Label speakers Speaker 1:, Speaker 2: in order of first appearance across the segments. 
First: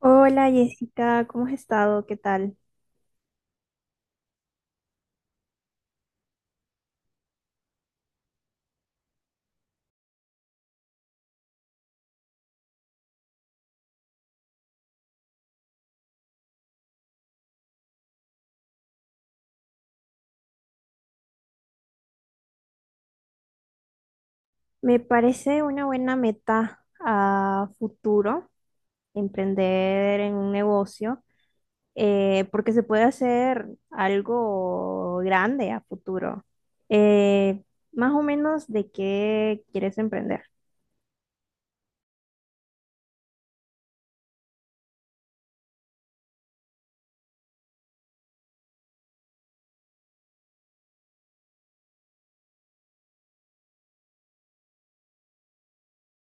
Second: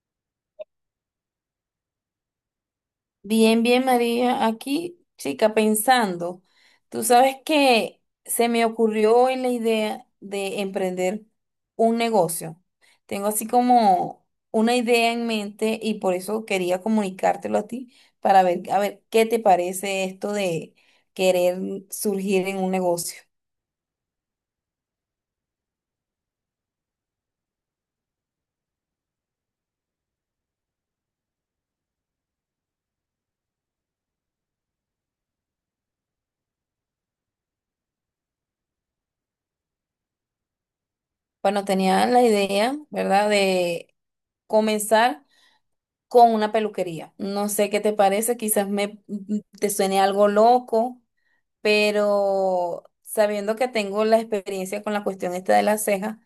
Speaker 1: Hola Jessica, ¿cómo has estado? ¿Qué tal?
Speaker 2: Bien, bien, María. Aquí, chica, pensando, tú sabes que se me ocurrió hoy la idea de emprender un negocio. Tengo así como una idea en mente y por eso quería comunicártelo a ti para ver, a ver, qué te parece esto de querer surgir en un negocio.
Speaker 1: Me parece una buena meta a futuro emprender en un negocio, porque se puede hacer algo grande a futuro. Eh, Más o menos, ¿de qué quieres emprender?
Speaker 2: Bueno, tenía la idea, ¿verdad? De comenzar con una peluquería. No sé qué te parece, quizás me te suene algo loco, pero sabiendo que tengo la experiencia con la cuestión esta de las cejas,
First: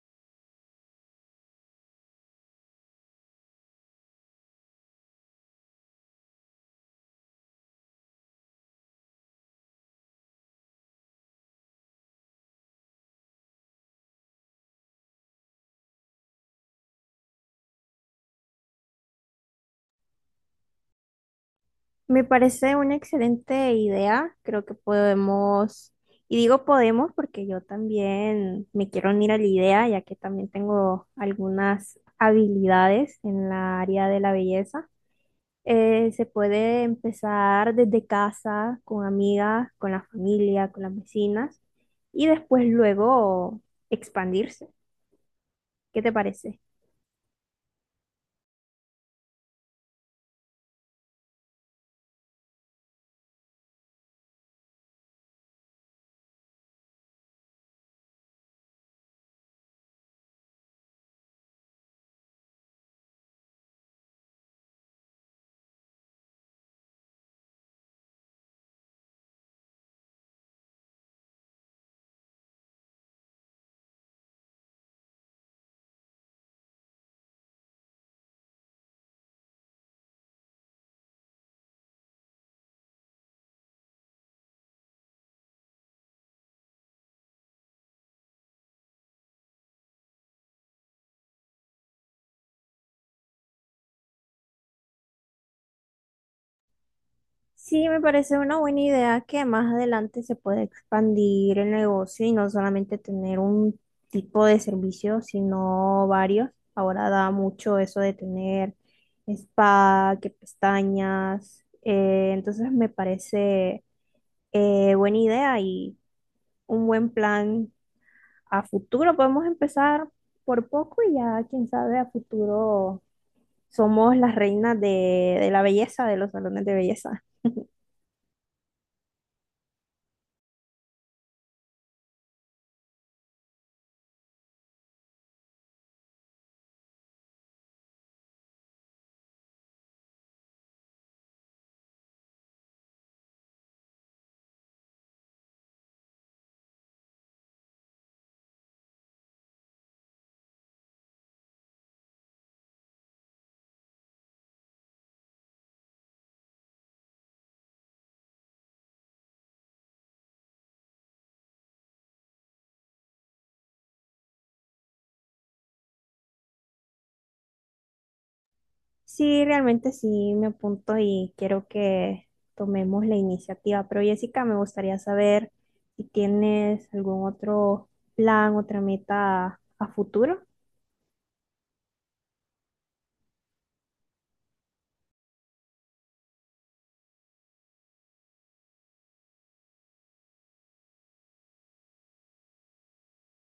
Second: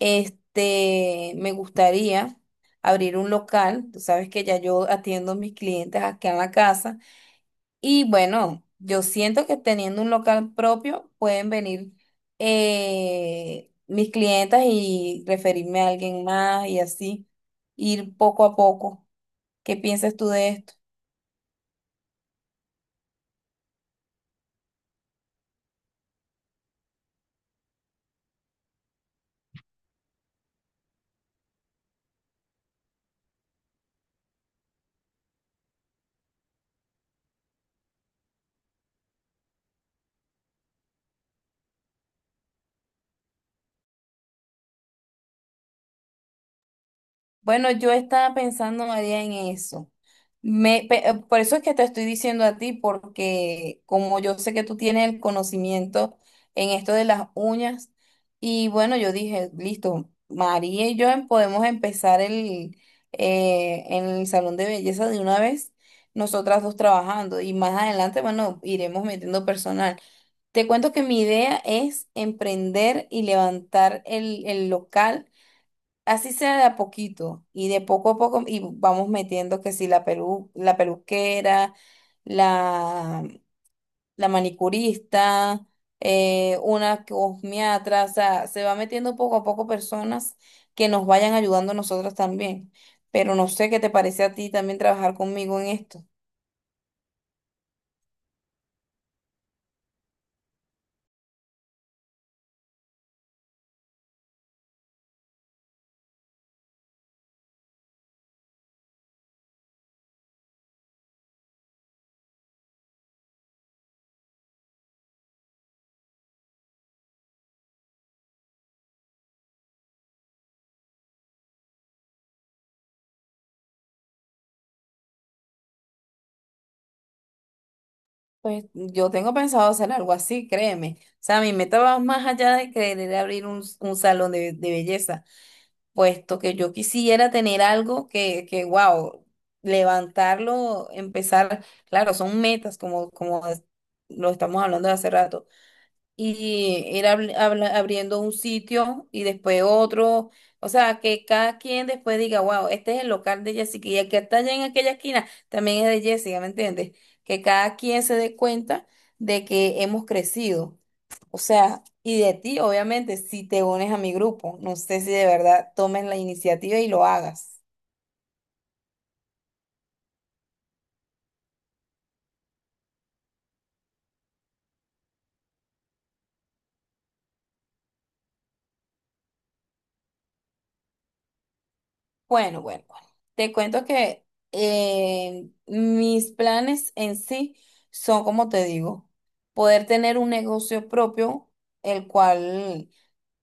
Speaker 2: este, me gustaría abrir un local. Tú sabes que ya yo atiendo a mis clientes aquí en la casa y bueno, yo siento que teniendo un local propio pueden venir mis clientas y referirme a alguien más y así ir poco a poco. ¿Qué piensas tú de esto?
Speaker 1: Me parece una excelente idea. Creo que podemos, y digo podemos porque yo también me quiero unir a la idea, ya que también tengo algunas habilidades en la área de la belleza. Se puede empezar desde casa, con amigas, con la familia, con las vecinas, y después luego expandirse. ¿Qué te parece?
Speaker 2: Bueno, yo estaba pensando, María, en eso. Me, pe- por eso es que te estoy diciendo a ti, porque como yo sé que tú tienes el conocimiento en esto de las uñas, y bueno, yo dije, listo, María y yo em- podemos empezar el, en el salón de belleza de una vez, nosotras dos trabajando, y más adelante, bueno, iremos metiendo personal. Te cuento que mi idea es emprender y levantar el local. Así sea de a poquito y de poco a poco y vamos metiendo que si la pelu, la peluquera, la, la manicurista, una cosmiatra, o sea, se va metiendo poco a poco personas que nos vayan ayudando a nosotros también. Pero no sé qué te parece a ti también trabajar conmigo en esto.
Speaker 1: Sí, me parece una buena idea que más adelante se pueda expandir el negocio y no solamente tener un tipo de servicio, sino varios. Ahora da mucho eso de tener spa, que pestañas. Entonces me parece buena idea y un buen plan a futuro. Podemos empezar por poco y ya, quién sabe, a futuro somos las reinas de la belleza, de los salones de belleza.
Speaker 2: Pues yo tengo pensado hacer algo así, créeme. O sea, mi meta va más allá de querer abrir un salón de belleza, puesto que yo quisiera tener algo que wow, levantarlo, empezar, claro, son metas como, como es- lo estamos hablando de hace rato, y ir abri- habla- abriendo un sitio y después otro, o sea, que cada quien después diga, wow, este es el local de Jessica y el que está allá en aquella esquina también es de Jessica, ¿me entiendes? Que cada quien se dé cuenta de que hemos crecido. O sea, y de ti, obviamente, si te unes a mi grupo, no sé si de verdad tomes la iniciativa y lo hagas.
Speaker 1: Sí, realmente sí me apunto y quiero que tomemos la iniciativa. Pero Jessica, me gustaría saber si tienes algún otro plan, otra meta a futuro.
Speaker 2: Bueno, bueno, bueno. Te cuento que mis planes en sí son, como te digo, poder tener un negocio propio, el cual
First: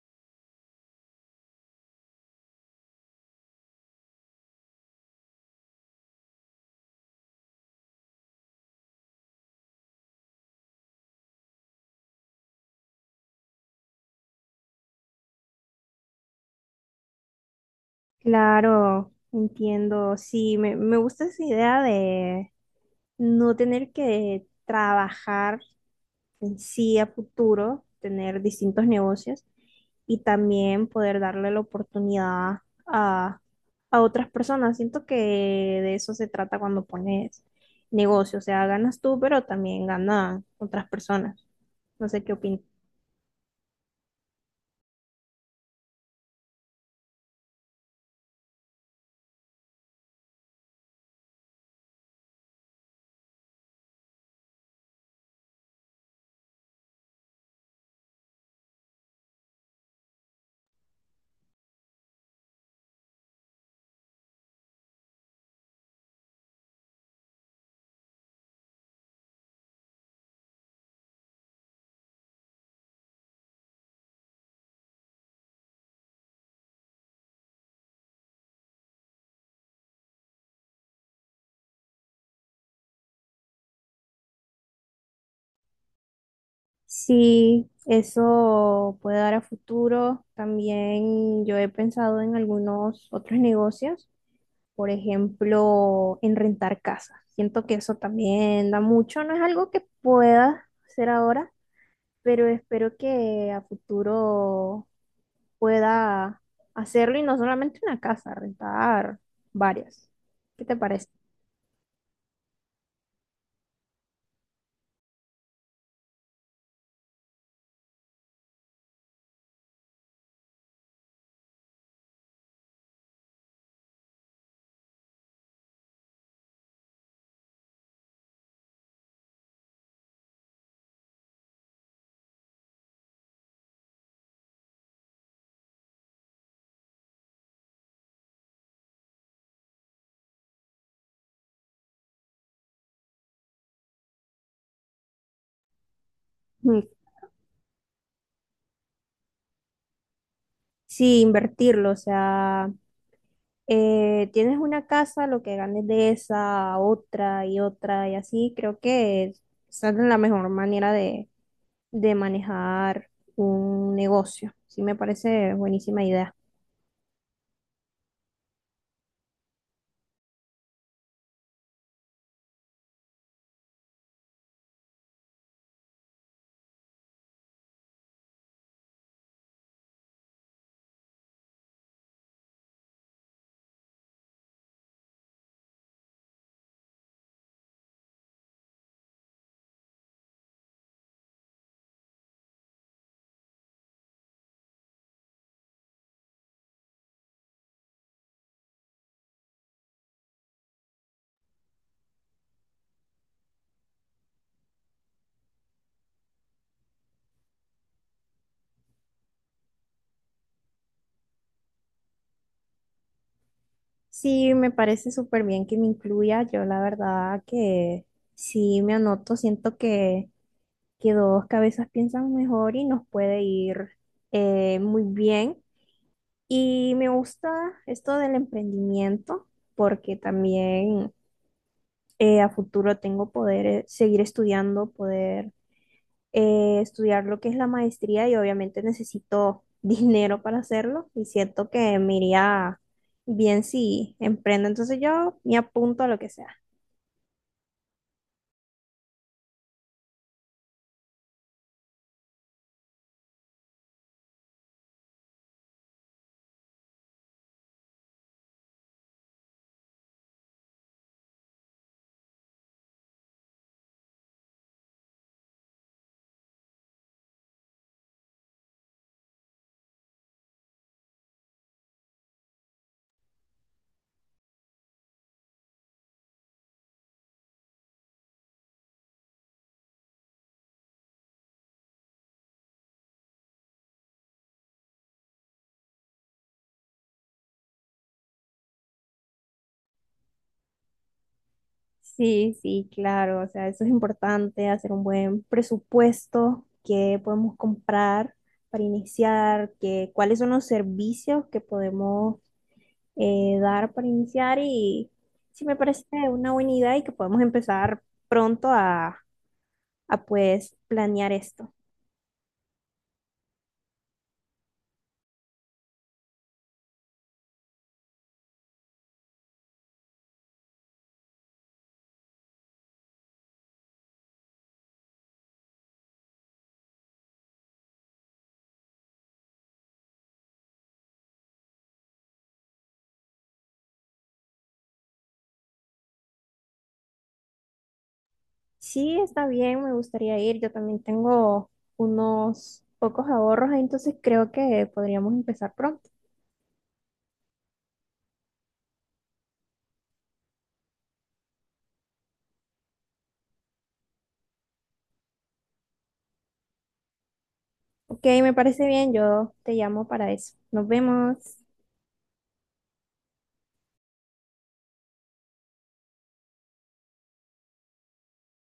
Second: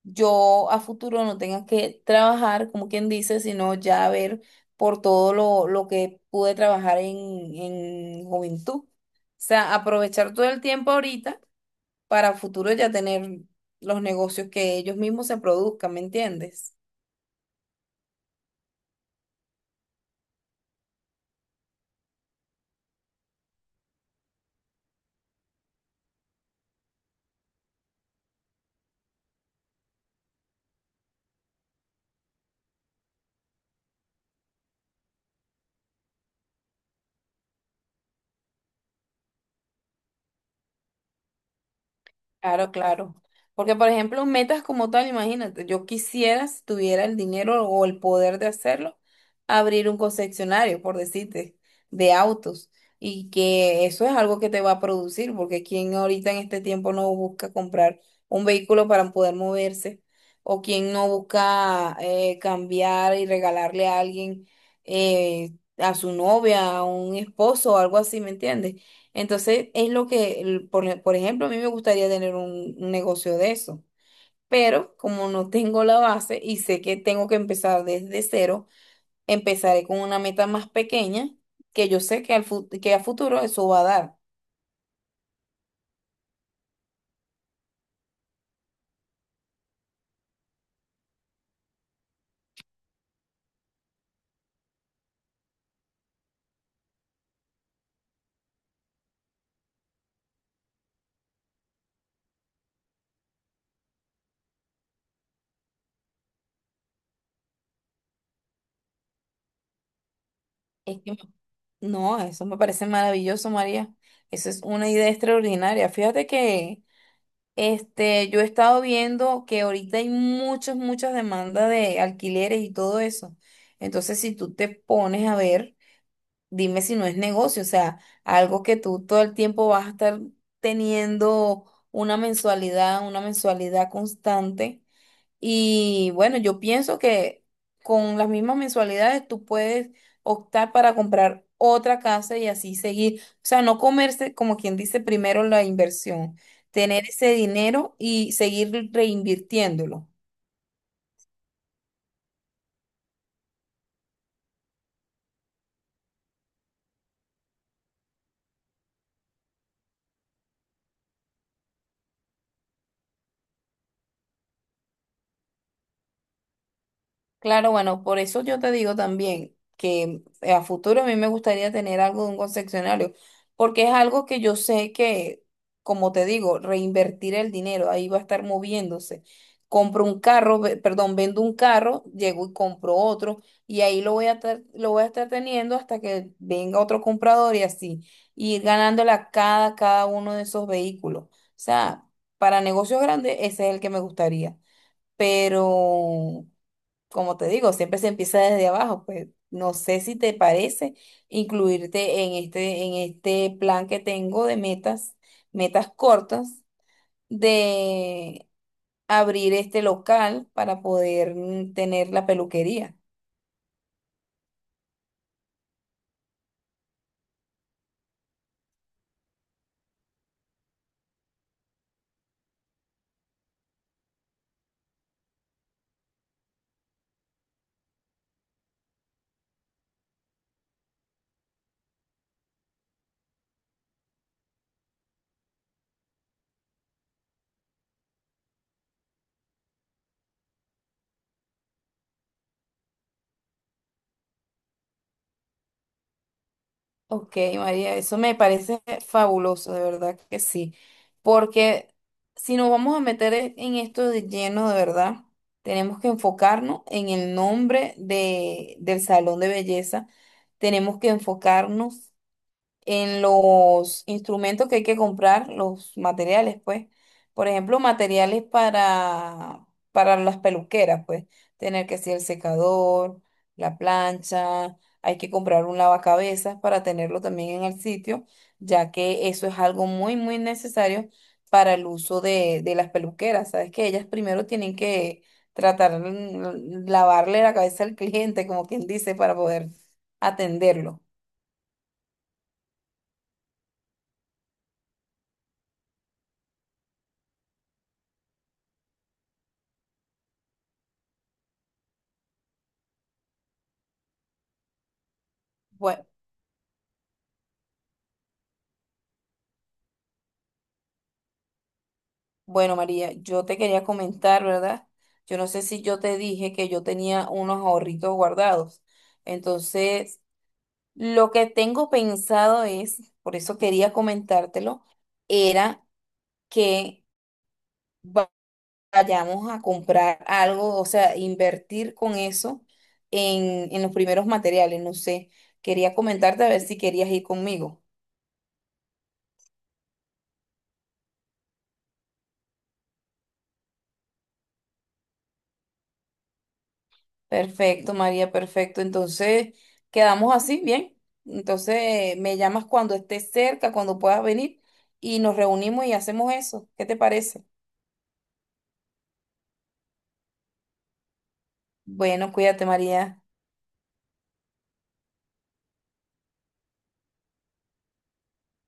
Speaker 2: yo a futuro no tenga que trabajar, como quien dice, sino ya ver por todo lo que pude trabajar en juventud. O sea, aprovechar todo el tiempo ahorita para futuro ya tener los negocios que ellos mismos se produzcan, ¿me entiendes?
Speaker 1: Claro, entiendo. Sí, me gusta esa idea de no tener que trabajar sí a futuro, tener distintos negocios y también poder darle la oportunidad a, a otras personas. Siento que de eso se trata cuando pones negocio, o sea, ganas tú, pero también ganan otras personas. No sé qué opinas.
Speaker 2: Claro, claro. Porque, por ejemplo, metas como tal, imagínate, yo quisiera, si tuviera el dinero o el poder de hacerlo, abrir un concesionario, por decirte, de autos. Y que eso es algo que te va a producir, porque quien ahorita en este tiempo no busca comprar un vehículo para poder moverse, o quien no busca cambiar y regalarle a alguien, eh, a su novia, a un esposo o algo así, ¿me entiendes? Entonces, es lo que, el- por ejemplo, a mí me gustaría tener un negocio de eso, pero como no tengo la base y sé que tengo que empezar desde cero, empezaré con una meta más pequeña que yo sé que, al, fu- que a futuro eso va a dar.
Speaker 1: Sí, eso puede dar a futuro. También yo he pensado en algunos otros negocios, por ejemplo, en rentar casas. Siento que eso también da mucho, no es algo que pueda hacer ahora, pero espero que a futuro pueda hacerlo y no solamente una casa, rentar varias. ¿Qué te
Speaker 2: Es
Speaker 1: parece?
Speaker 2: que, no, eso me parece maravilloso, María. Eso es una idea extraordinaria. Fíjate que este, yo he estado viendo que ahorita hay muchas, muchas demandas de alquileres y todo eso. Entonces, si tú te pones a ver, dime si no es negocio, o sea, algo que tú todo el tiempo vas a estar teniendo una mensualidad constante. Y bueno, yo pienso que con las mismas mensualidades tú puedes optar para comprar otra casa y así seguir, o sea, no comerse, como quien dice, primero la inversión,
Speaker 1: Mm,
Speaker 2: tener ese dinero y seguir reinvirtiéndolo.
Speaker 1: Sí, invertirlo, o sea, tienes una casa, lo que ganes de esa, otra y otra y así, creo que esa es la mejor manera de manejar un negocio. Sí, me parece buenísima idea.
Speaker 2: Claro, bueno, por eso yo te digo también que a futuro a mí me gustaría tener algo de un concesionario, porque es algo que yo sé que, como te digo, reinvertir el dinero, ahí va a estar moviéndose. Compro un carro, ve- perdón, vendo un carro, llego y compro otro, y ahí lo voy a estar, lo voy a estar teniendo hasta que venga otro comprador y así, y ir ganándole a cada, cada uno de esos vehículos. O sea, para negocios grandes, ese es el que me gustaría, pero como te digo, siempre se empieza desde abajo, pues no sé si te parece incluirte en este plan que tengo de metas, metas cortas, de abrir este local para poder tener la peluquería.
Speaker 1: Sí, me parece súper bien que me incluya. Yo la verdad que sí me anoto. Siento que dos cabezas piensan mejor y nos puede ir muy bien. Y me gusta esto del emprendimiento porque también a futuro tengo poder seguir estudiando, poder estudiar lo que es la maestría y obviamente necesito dinero para hacerlo y siento que me iría bien si emprendo. Entonces yo me apunto a lo que sea.
Speaker 2: Ok, María, eso me parece fabuloso, de verdad que sí. Porque si nos vamos a meter e- en esto de lleno, de verdad, tenemos que enfocarnos en el nombre de, del salón de belleza. Tenemos que enfocarnos en los instrumentos que hay que comprar, los materiales, pues. Por ejemplo, materiales para las peluqueras, pues. Tener que ser el secador, la plancha, hay que comprar un lavacabezas para tenerlo también en el sitio, ya que eso es algo muy, muy necesario para el uso de las peluqueras. Sabes que ellas primero tienen que tratar, lavarle la cabeza al cliente, como quien dice, para poder atenderlo.
Speaker 1: Sí, sí, claro, o sea, eso es importante, hacer un buen presupuesto, qué podemos comprar para iniciar, qué, cuáles son los servicios que podemos dar para iniciar y sí me parece una buena idea y que podemos empezar pronto a pues planear esto.
Speaker 2: Bueno, María, yo te quería comentar, ¿verdad? Yo no sé si yo te dije que yo tenía unos ahorritos guardados. Entonces, lo que tengo pensado es, por eso quería comentártelo, era que va- vayamos a comprar algo, o sea, invertir con eso en los primeros materiales. No sé, quería comentarte a ver si querías ir conmigo.
Speaker 1: Sí, está bien, me gustaría ir. Yo también tengo unos pocos ahorros, entonces creo que podríamos empezar pronto.
Speaker 2: Perfecto, María, perfecto. Entonces, quedamos así, bien. Entonces, me llamas cuando estés cerca, cuando puedas venir, y nos reunimos y hacemos eso. ¿Qué te parece?
Speaker 1: Ok, me parece bien, yo te llamo para eso. Nos vemos.
Speaker 2: Bueno, cuídate, María.